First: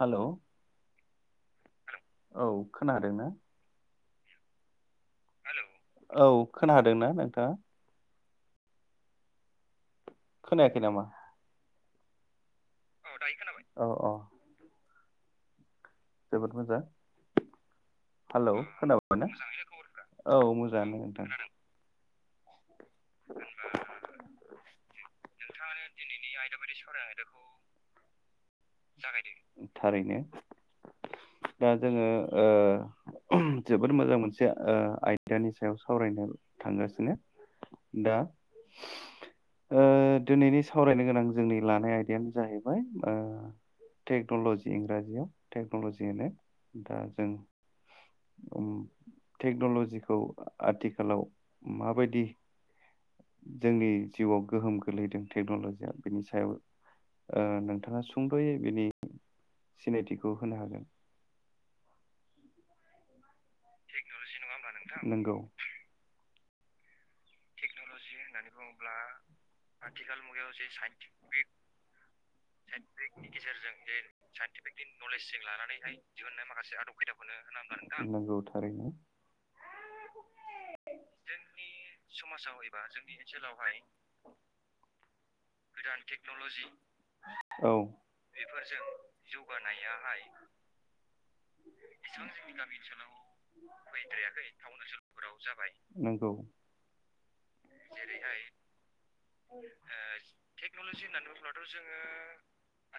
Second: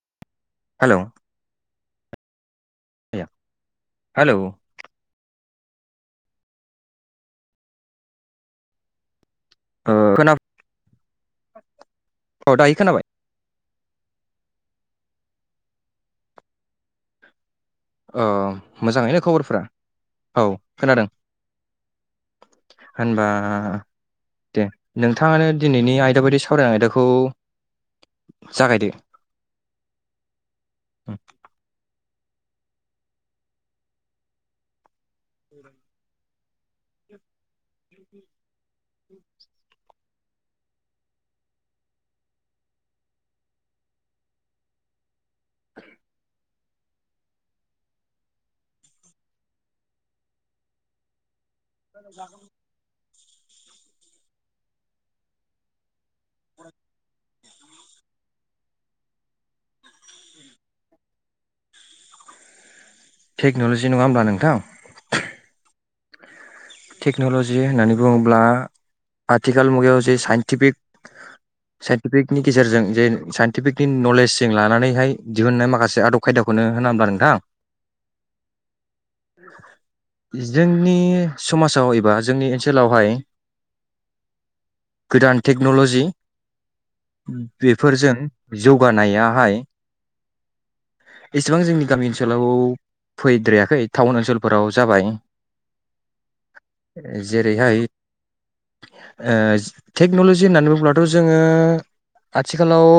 Hello hello औ खोनादों आया ना हेलौ औ खोनादोंना नोंथाङा ओ खोना खोनायाखै नामा औ दायो खोनाबाय औ अ जोबोद मोजां अ हेलौ मोजाङैनो खोनाबानो खबरफोरा औ औ मोजाङानो खोनादों नोंथां होनबा दे नों थाङानो दिनैनि आयदा बायदि सावरायनाय आयदाखौ जागायदो जागायदो थारैनो दा जोङो ओ जोबोद मोजां मोनसे ओ आय दानि सायाव सावरायनो थांगासिनो दा ओ दिनैनि सावरायनो गोनां जोंनि लानाय आयदायानो जाहैबाय ओ टेक्न'ल'जि इंराजियाव टेक्नल'जि होनो दा जों टेक्न'ल'जिखौ आथिखालाव माबायदि जोंनि जिउआव गोहोम गोलैदों टेक्न'लजिया बेनि सायाव ओ नोंथाङा सुंद'यै बेनि सिनायथिखौ होनो हागोन टेक्न'लजि नङा होमबा नोंथां नोंगौ। टेक्न'लजि होननानै बुङोब्ला आथिखाल मुगायाव जे साइन्टिफिक साइन्टिफिकनि गेजेरजों जे साइन्टिफिकनि नलेजजों लानानैहाय दिहुननाय माखासे आदब खायदाखौनो होना होनबा नोंथां नंगौ थारैनो जोंनि समाजाव ए समाजाव एबा जोंनि ओनसोलावहाय गोदान टेक्न'लजि गोदान टेक्न'लजि औ बेफोरजों बेफोरजों जौगानायाहाय जौगानायाहाय एसेबां जोंनि गामि एसेबां ओनसोलाव जोंनि गामि ओनसोलाव फैद्रायाखै टाउन फैद्रायाखै ओनसोलफोराव टाउन ओनसोलफोराव जाबाय नोंगौ। ओ जेरैहाय ओ टेक्न'लजि होननानै बुंब्लाथ' जोङो आथिखालाव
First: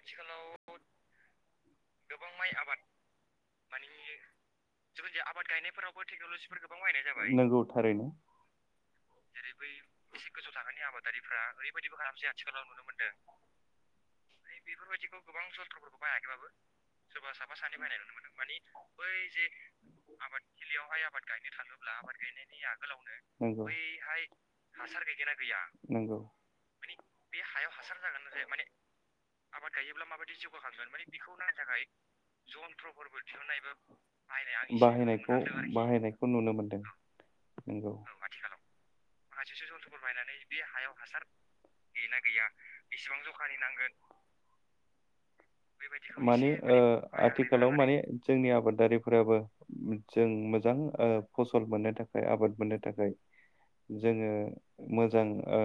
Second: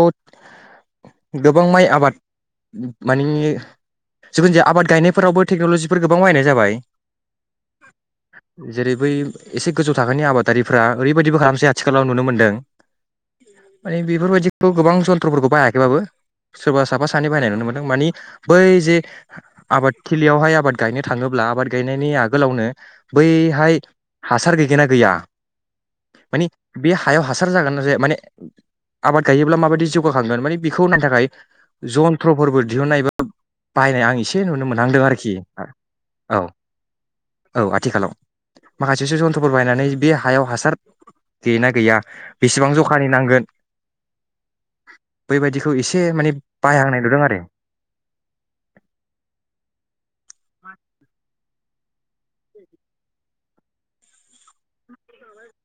गोबां माइ आबाद माने जिखुन जाया आबाद गायनायफोरावबो टेक्न'लजिफोर गोबां बाहायनाय जाबाय। नंगौ थारैनो [inaudible] जेरै बै एसे गोजौ थाखोनि आबादारिफ्रा ओरैबायदिबो खालामसै आथिखालाव नुनो मोनदों माने बेफोरबायदिखौ गोबां जन्थ्र'फोरखौ बायाखैबाबो सोरबा साफा सानै बाहायनाय नुनो मोन्दों मानि बै जे आबादथिलियावहाय आबाद गायनो थाङोब्ला आबाद गायनायनि आगोलावनो नोंगौ बैहाय हासार गैगोना गैया नोंगौ मानि बे हायाव हासार जागोन जाया माने आबाद गायोब्ला माबायदि जौगाखांगोन मानि बिखौ नायनो थाखाय जन्थ्रफोरबो दिहुननाय एबा जन्थ्र'फोरबो दिहुननाय एबा बाहायनाय आं एसे नुनो बाहायनाय आं एसे नुनो मोनहांदों आरोखि बाहायनायखौ-बाहायनायखौ औ नुनो मोनदों औ। औ आथिखालाव आथिखालाव माखासेसो जन्थ्र'फोर बाहायनानै बे हायाव हासार गैयोना गैया बेसेबां जखानि नांगोन बैबायदिखौ एसे बेबायदिखौ इसे माने मानि ओ बायहांनाय नुदों आरो आथिखालाव माने जोंनि आबादारिफोराबो उम जों मो [unintelligible] ओ फसल मोननो थाखाय आबाद मोननो थाखाय जोङो मोजां ओ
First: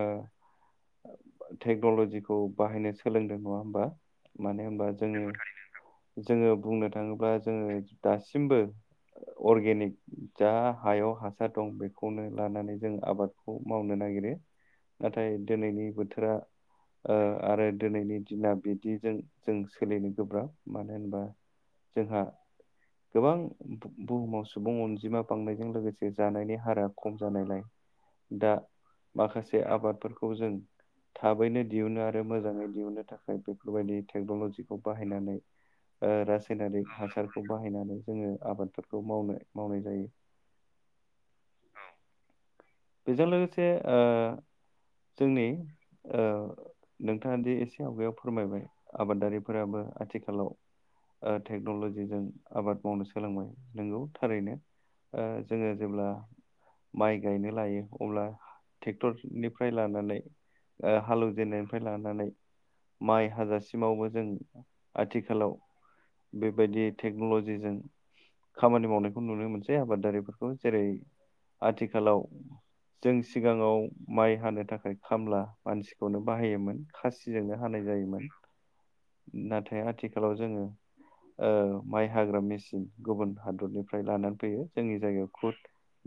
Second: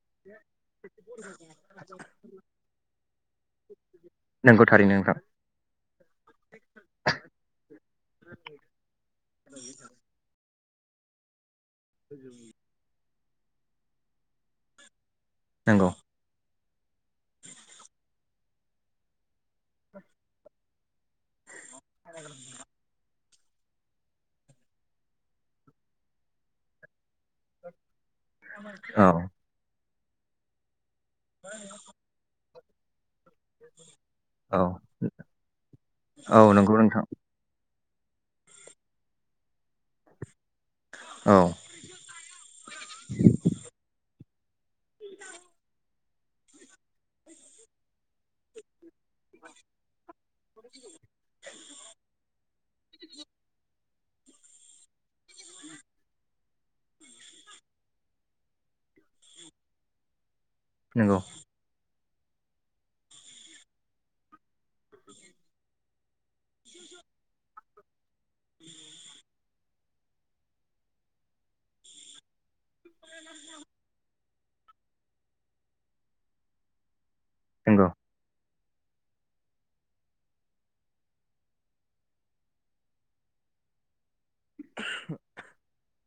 टेक्न'लजिखौ बाहायनो सोलोंदों नङा होमबा। मानो नंगौ होनबा थारैनो जोङो नोंथां नोंगौ थारैनो नोंथां। जोङो बुंनो थाङोबा जोङो दासिमबो अर्गेनिक जा हायाव हासार दं बेखौनो नै जों आबादखौ मावनो नागिरो। नाथाय दोनैनि नंगौ बोथोरा ओ आरो दोनैनि दिना बिदिजों जों सोलिनो गोब्राब मानो होनबा जोंहा गोबां बु-बुहुमाव सुबुं अनजिमा बांनायजों लोगोसे जानायनि हारा खम जानायलाय दा औ माखासे आबाद फोरखौ जों थाबैनो दिहुनो आरो मोजाङै दिहुननो थाखाय बेफोरबायदि औ टेक्नलजिखौ बाहायनानै ओ औ नंगौ रासायनारिक नोंथां हासारखौ बा हायनानै जोङो आबादफोरखौ मावनो मावनाय जायो। औ। बेजों लोगोसे ओ जोंनि ओ नोंथाङा दि एसे आवगायाव फोरमायबाय। आबादारिफोराबो आथिखालाव ओ टेक्नलजिजों आबाद मावनो सोलोंबाय नंगौ थारैनो ओ जोङो जेब्ला माइ गायनो लायो अब्ला टेक्टरनिफ्राय लानानै ओ नंगौ हालेवजेननायनिफ्राय ला नानै माइ हाजासिमावबो जों आथिखालाव बेबायदि टेक्न'लजिजों खामानि मावनायखौ नुनो मोनसै। बे आबादारिफोरखौ जेरै आथिखालाव जों सिगाङाव माइ हानो थाखाय खामला मानसिखौनो बाहायोमोन खासि जोंनो हानाय नंगौ जायोमोन। नाथाय आथिखालाव जोङो ओ माइ हाग्रा मेचिन गुबुन हादरनिफ्राय लानानै फैयो जोंनि जायगायाव खुद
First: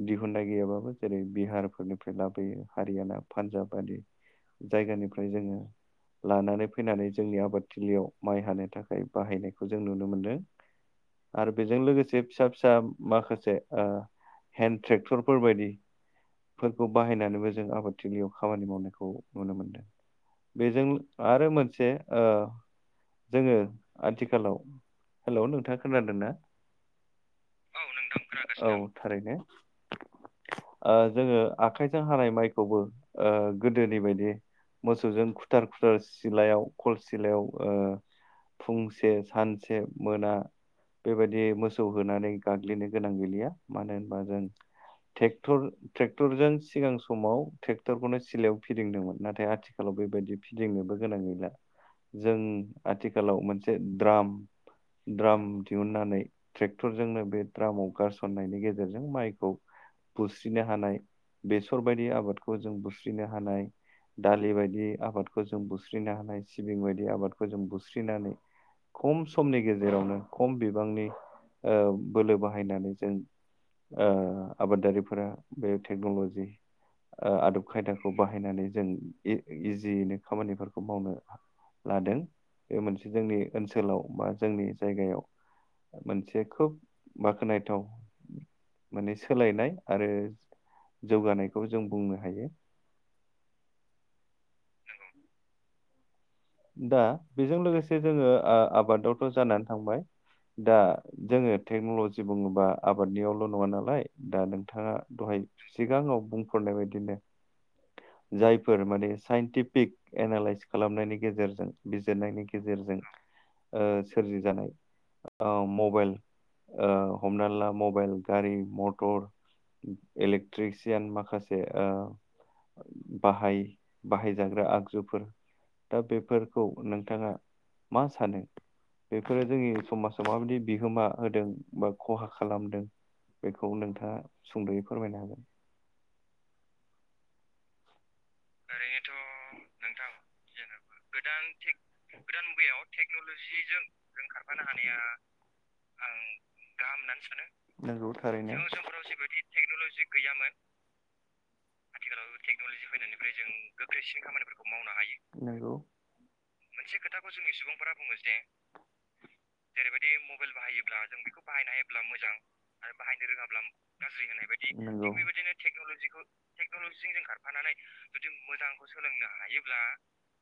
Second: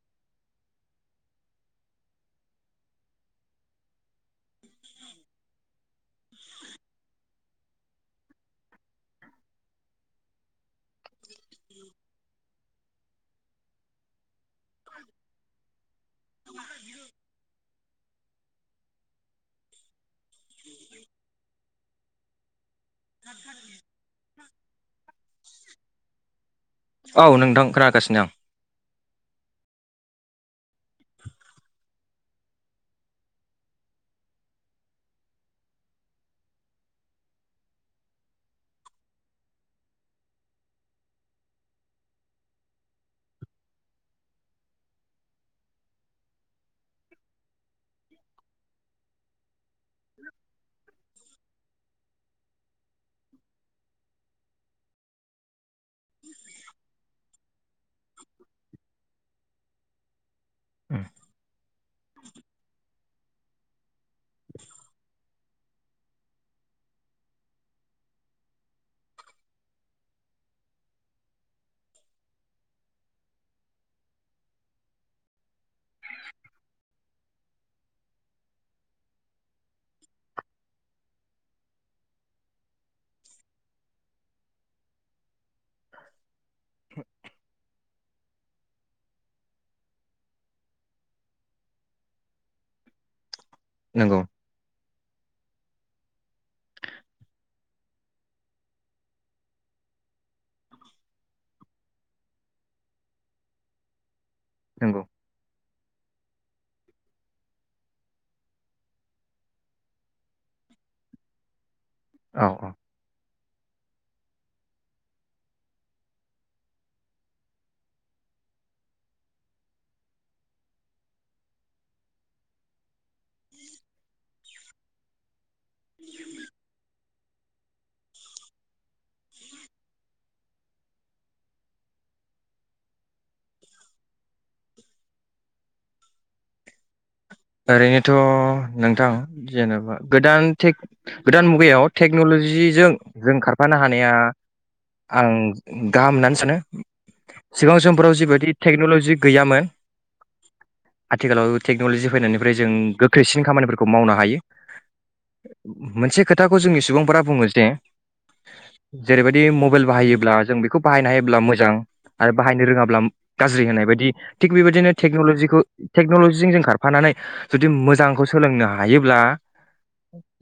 दिहुननाय गैयाबाबो जेरै बिहारफोरनिफ्राय लाबोयो हारियाना, पान्जाब बायदि जायगानिफ्राय जोङो लानानै फैनानै जोंनि आबादथिलियाव माइ हानो थाखाय बाहायनायखौ जों नुनो मोनदों आरो बेजों लोगोसे फिसा फिसा माखासे ओ हेन्ड ट्रेक्टरफोरबायदि फोरखौ बाहायनानैबो जों आबाद थिलियाव खामानि मावनायखौ नुनो मोनदों बेजों आरो मोनसे ओ जोङो आथिखालाव हेलौ नोंथाङा खोनादों ना? औ नोंथां खोनागासिनो आं। औ थारैनो ओ जोङो आखाइजों हानाय माइखौबो ओ गोदोनि बायदि मोसौजों खुथार खुथार सिलायाव खल सिलायाव ओ फुंसे सानसे मोना बेबायदि मोसौ होनानै गाग्लिनो गोनां गैलिया मानो होनबा जों टेक्टर-ट्रेक्टरजों सिगां समाव ट्रेक्टरखौनो सिलायाव फिदिंदोंमोन नाथाय आथिखालाव बेबायदि फिदिंनोबो गोनां गैला जों आथिखालाव मोनसे द्राम द्राम दिहुननानै ट्रेक्टरजोंनो बे द्रामाव गारसननायनि गेजेरजों माइखौ बुस्रिनो हानाय उम, बेसर बायदि आबादखौ जों बुस्रिनो हानाय दालि बायदि आबादखौ जों बुस्रिनो हानाय सिबिं बायदि आबादखौ जों बुस्रिनानै खम समनि गेजेरावनो खम बिबांनि ओ बोलो बाहायनानै जों ओ आबादारिफोरा बे टेक्न'लजि ओ आदब खायदाखौ बाहायनानै जों इ-इजियैनो खामानिफोरखौ मावनो लादों बे मोनसे जोंनि ओनसोलाव बा जोंनि जायगायाव मोनसे खोब बाख्नायथाव माने सोलायनाय आरो जौगानायखौ जों बुंनो हायो। नोंगौ दा बेजों लोगोसे जोङो ओ आबादावथ' जानानै थांबाय दा जोङो टेक्न'लजि बुङोबा आबादनियावल' नङा नालाय दा नोंथाङा नंगौ दहाय सिगाङाव बुंफोरनाय बायदिनो जायफोर माने साइन्टिफिक एनालइस खालामनायनि गेजेरजों बिजिरनायनि औ औ गेजेरजों ओ सोरजि जानाय ओ मबाइल ओ हमना ला मबाइल गारि मटर इलेक्ट्रिसियान माखासे ओ बाहाय-बाहायजाग्रा आगजुफोर दा बेफोरखौ नोंथाङा मा सानो बेफोरो जोंनि समाजाव माबायदि बिहोमा होदों बा खहा खालामदों बेखौ नोंथाङा सुंद'यै फोरमायनो हागोन। ओरैनो थ' नोंथां जेनेबा गोदान गोदान मुगायाव टेक्न'लजिजों जों खारफानो हानाया आं गाहाम होननानै सानो सिगां नोंगौ समफोराव थारैनो जिबायदि टेक्न'लजि गैयामोन आथिखालाव टेक्न'लजि फैनायनिफ्राय जों गोख ख्रैसिन खामानिफोरखौ मावनो हायो नोंगौ मोनसे खोथाखौ जोंनि सुबुंफोरा बुङो जे जेरैबायदि मबाइल बाहायोब्ला जों बेखौ बाहायनो हायोब्ला मोजां आरो बाहायनो रोङाब्ला गाज्रि होन्नाय बायदि थिग बेबायदिनो नंगौ, टेनलजिखौ टेक्न'लजिजों जों खार नानै जुदि मोजां जुदि मोजांखौ सोलोंनो हायोब्ला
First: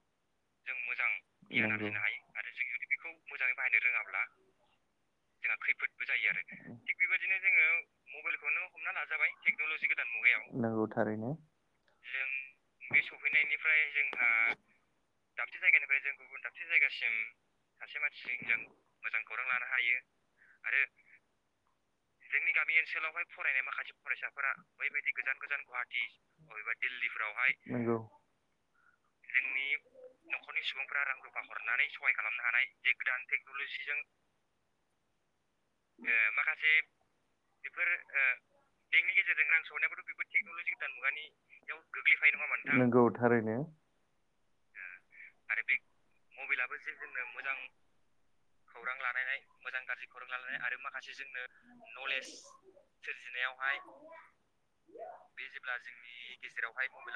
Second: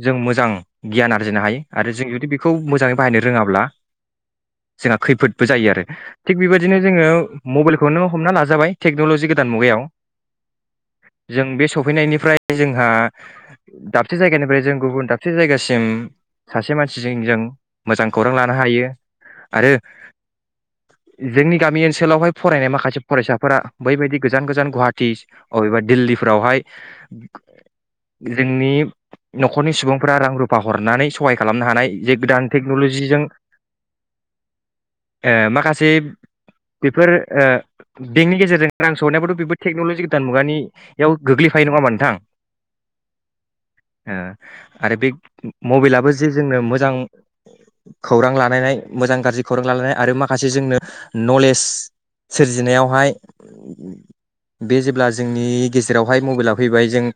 जों मोजां जों मोजां गियान आरजिनो हायो गियान आरो आरजिनो जों हायो जुदि आरो बेखौ जों जुदि मोजाङै बेखौ बाहायनो मोजाङै रोङाब्ला बाहायनो रोङाब्ला जोंहा खैफोदबो जोंहा जायो आरो खैफोदबो जायो थिग आरो बेबायदिनो थिग जोङो बेबायदिनो जोङो मबाइलखौनो हमना मबाइलखौ नों लाजाबाय हमना टेक्न'लजि लाजाबाय गोदान मुगायाव टेक्न'लजि गोदान मुगायाव जों बे सफैनायनिफ्राय जों। [unintelligible] दाबसे जायगानिफ्राय जों गुबुन दाबसे जायगासिम सासे मानसिजों जों मोजां खौरां लानो हायो आरो जोंनि गामि ओनसोलावहाय फरायनाय माखासे फरायसाफोरा बैबायदि गोजान गोजान गुवाहाटि अबेबा दिल्ली। फोरावहाय। नंगौ जोंनि न'खरनि सुबुंफोरा रां रुफा हरनानै सहाय खालामनो हानाय जे गोदान टेक्न'लजिजों ओ माखासे बेफोर ओ बेंकनि गेजेरजों रां सहैनायबाथ' बेफोर टेक्न'लजि गोदान मुगानि। बेयाव गोग्लैफायो नङा होमबा नोंथां। नंगौ थारैनो ओ आरो बे मबाइलाबो जे जोंनो मोजां खौरां लालायनाय मोजां गाज्रि खौरां लालायनाय आरो माखासे जोंनो नलेज सोरजिनायावहाय बे जेब्ला जोंनि गेजेरावहाय मबाइला फैबाय जों ओ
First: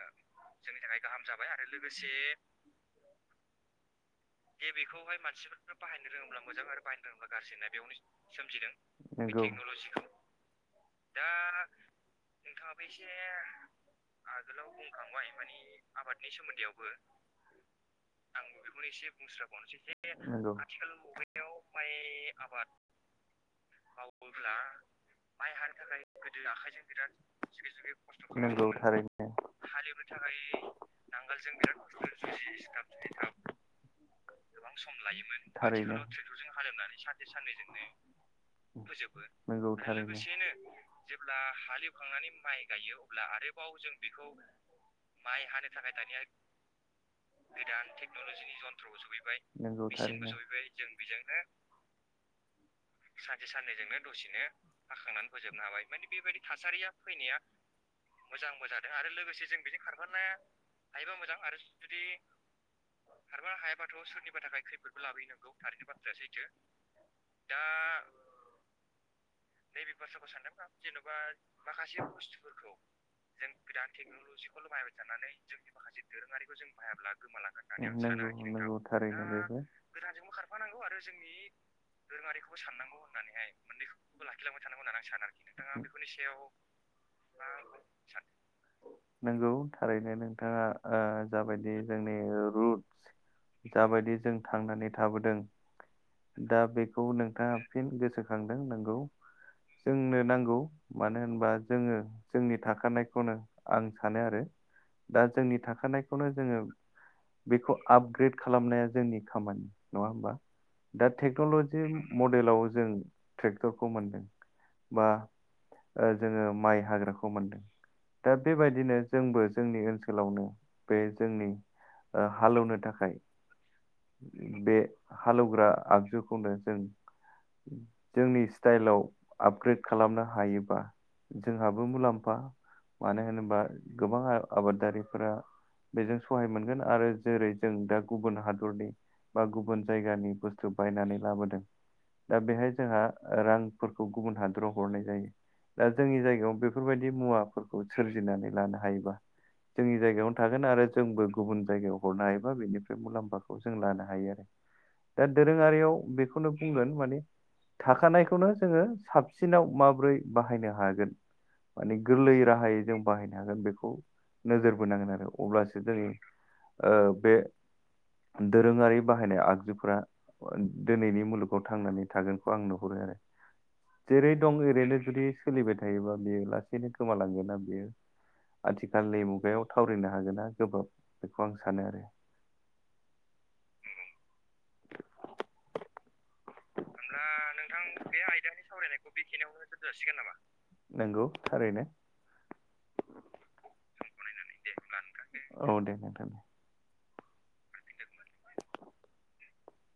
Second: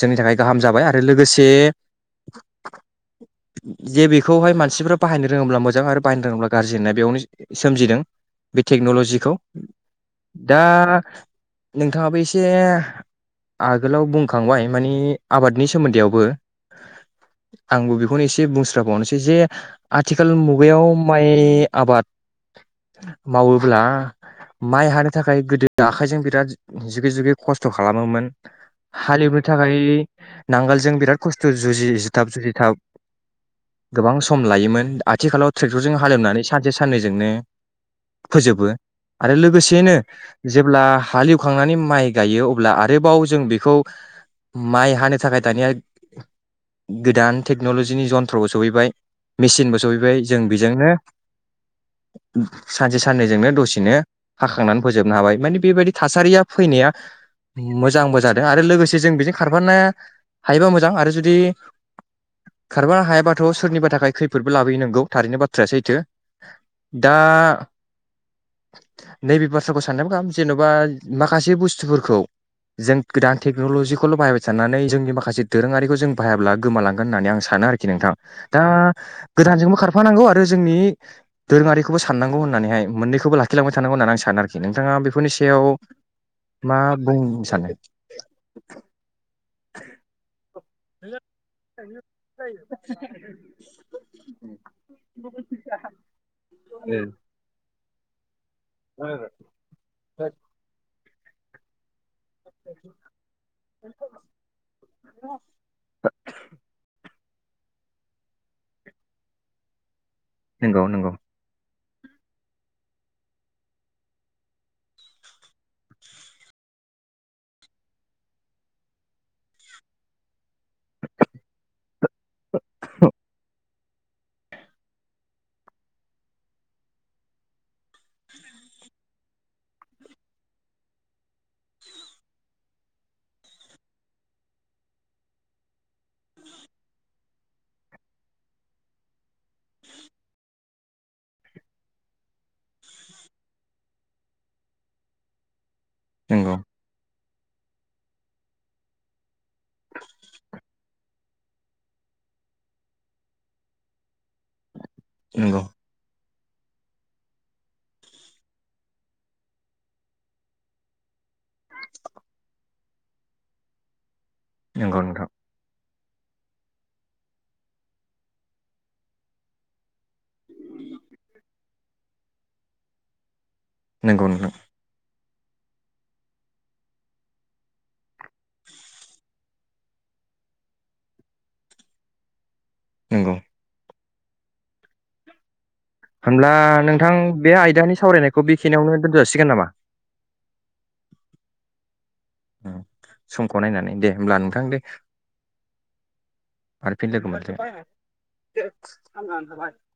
जोंनि थाखाय गाहाम जाबाय आरो लोगोसे जे बेखौहाय मानसिफोरा बाहायनो रोङोब्ला मोजां आरो बाहायनो रोङोब्ला गाज्रि होननाय बेयावनो सोमजिदों बे टेक्न'लजिखौ नंगौ दा नोंथाङाबो एसे। आगोलाव बुंखांबाय मानि आबादनि सोमोन्दैआवबो आंबो बेखौनो एसे बुंस्राबावनोसै जे आथिखाल नंगौ मुगायाव माइ आबाद मावोब्ला माइ हानो थाखाय गोदो आखाइजों बिराद। जुगे जुगे। खस्थ' खालामोमोन नंगौ थारैनो हालेवनो थाखाय नांगालजों बिराद खस्थ' जुजिथाब जुजिथाब गोबां सम लायोमोन आथिखालाव ट्रेक्टरजों थारैनो हालेवनानै सानसे साननैजोंनो फोजोबो आरो नंगौ लोगोसेयैनो थारैनो जेब्ला हालेव खांनानै। गायो अब्ला आरोबाव जों बेखौ माइ हानो थाखाय दानिया गोदान टेकनलजिनि जन्थ्रबो सहैबाय मेसिनबो नंगौ सफैबाय थारैनो जों बेजोंनो सानसे साननैजोंनो दसेनो हाखांनानै फोजोबनो हाबाय मानि बेबाय सारिया फैनाया। मोजांबो जादों आरो लोगोसे जों बेजों खारफानो हायोबा मोजां आरो जुदि खारफानो हायाबाथ' सोरनिबा थाखाय खैफोदबो लाबोयो नंगौ थारैनो बाथ्राया सैथो दा नैबे बाथ्राखौ साननाया गाहाम जेन'बा। बुस्थुफोरखौ जों गोदान टेक्न'लजिखौल' बाहायबाय थानानै जोंनि माखासे दोरोङारिखौ जों बाहायाब्ला गोमालांगोन होननानै आं सानो आरोखि नोंथां नंगौ दा नंगौ थारैनो बेबो गोदानजोंबो खारफानांगौ आरो जोंनि दोरोङारिखौबो साननांगौ होननानैहाय मोननैखौबो लाखिलांबाय थानांगौ होननानै आं सानो आरोखि नोंथाङा बेफोरनि सायाव मा बुंनो सानो। नंगौ थारैनो नोंथाङा ओ जाबायदि जोंनि रुटस जाबायदि जों थांनानै थाबोदों दा बेखौ नोंथाङा फिन गोसो खांदों नंगौ जोंनो नांगौ होनबा जोङो जोंनि थाखानायखौनो आं सानो आरो दा जोंनि थाखानायखौनो जोङो बेखौ आपग्रेड खालामनाया जोंनि खामानि। नङा होमबा नंगौ दा नंगौ टेक्न'लजि [unintelligible] मडेलाव जों ट्रेक्टरखौ मोनदों बा ओ जोङो माइ हाग्राखौ मोनदों दा बेबायदिनो जोंबो जोंनि ओनसोलावनो बे जोंनि ओ हालेवनो थाखाय बे हालौवग्रा आगजुखौनो जों जोंनि स्टाइलाव आपग्रेड खालामनो हायोबा जोंहाबो मुलाम्फा मानो होनोबा गोबां आबादारिफोरा बेजों सहाय मोनगोन आरो जेरै जों दा गुबुन हादरनि बा गुबुन जायगानि बुस्थु बायनानै लाबोदों दा बेहाय जोंहा रांफोरखौ गुबुन हादराव हरनाय जायो। दा जोंनि जायगायाव नंगौ बेफोरबायदि मुवा फोरखौ सोरजिनानै लानो हायोबा जोंनि जायगायावनो थागोन आरो जोंबो गुबुन जायगायाव हरनो हायोबा बेनिफ्राय मुलाम्फाखौ जों लानो हायो आरो दा नंगौ दोरोङारियाव बेखौ खौनो बुंगोन माने थाखानायखौनो जोङो साबसिनाव माब्रै बाहायनो हागोन। माने गोरलै राहायै जों बाहायनो हागोन बेखौ नोजोर नंगौ बोनांगोन आरो नोंथां अब्लासो जोङो ओ बे दोरोङारि बाहायनाय आगजुफोरा दिनैनि मुलुगाव थांनानै थागोनखौ आं नुहरो आरो नंगौ जेरै नोंथां दं ओरैनो जुदि सोलिबाय थायोबा बेयो लासैनो गोमालांगोन ना बियो आथिखालनि मुगायाव थावरिनो हागोन ना गोब्राब बेखौ आं सानो आरो नंगौ होमब्ला नोंथां हब्ला बे नोंथां आयदानि बे सावरायनायखौ आयदानि बेखिनियावनो सावरायनायखौ दोनथ' जासिगोन नामा बेखिनियावनोजोन जासिगोन नामा नंगौ थारैनो उम समखौ नायनानै दे होमब्ला नोंथां दे औ दे नोंथां आरो फिन लोगो मोन्थों। [inaudible]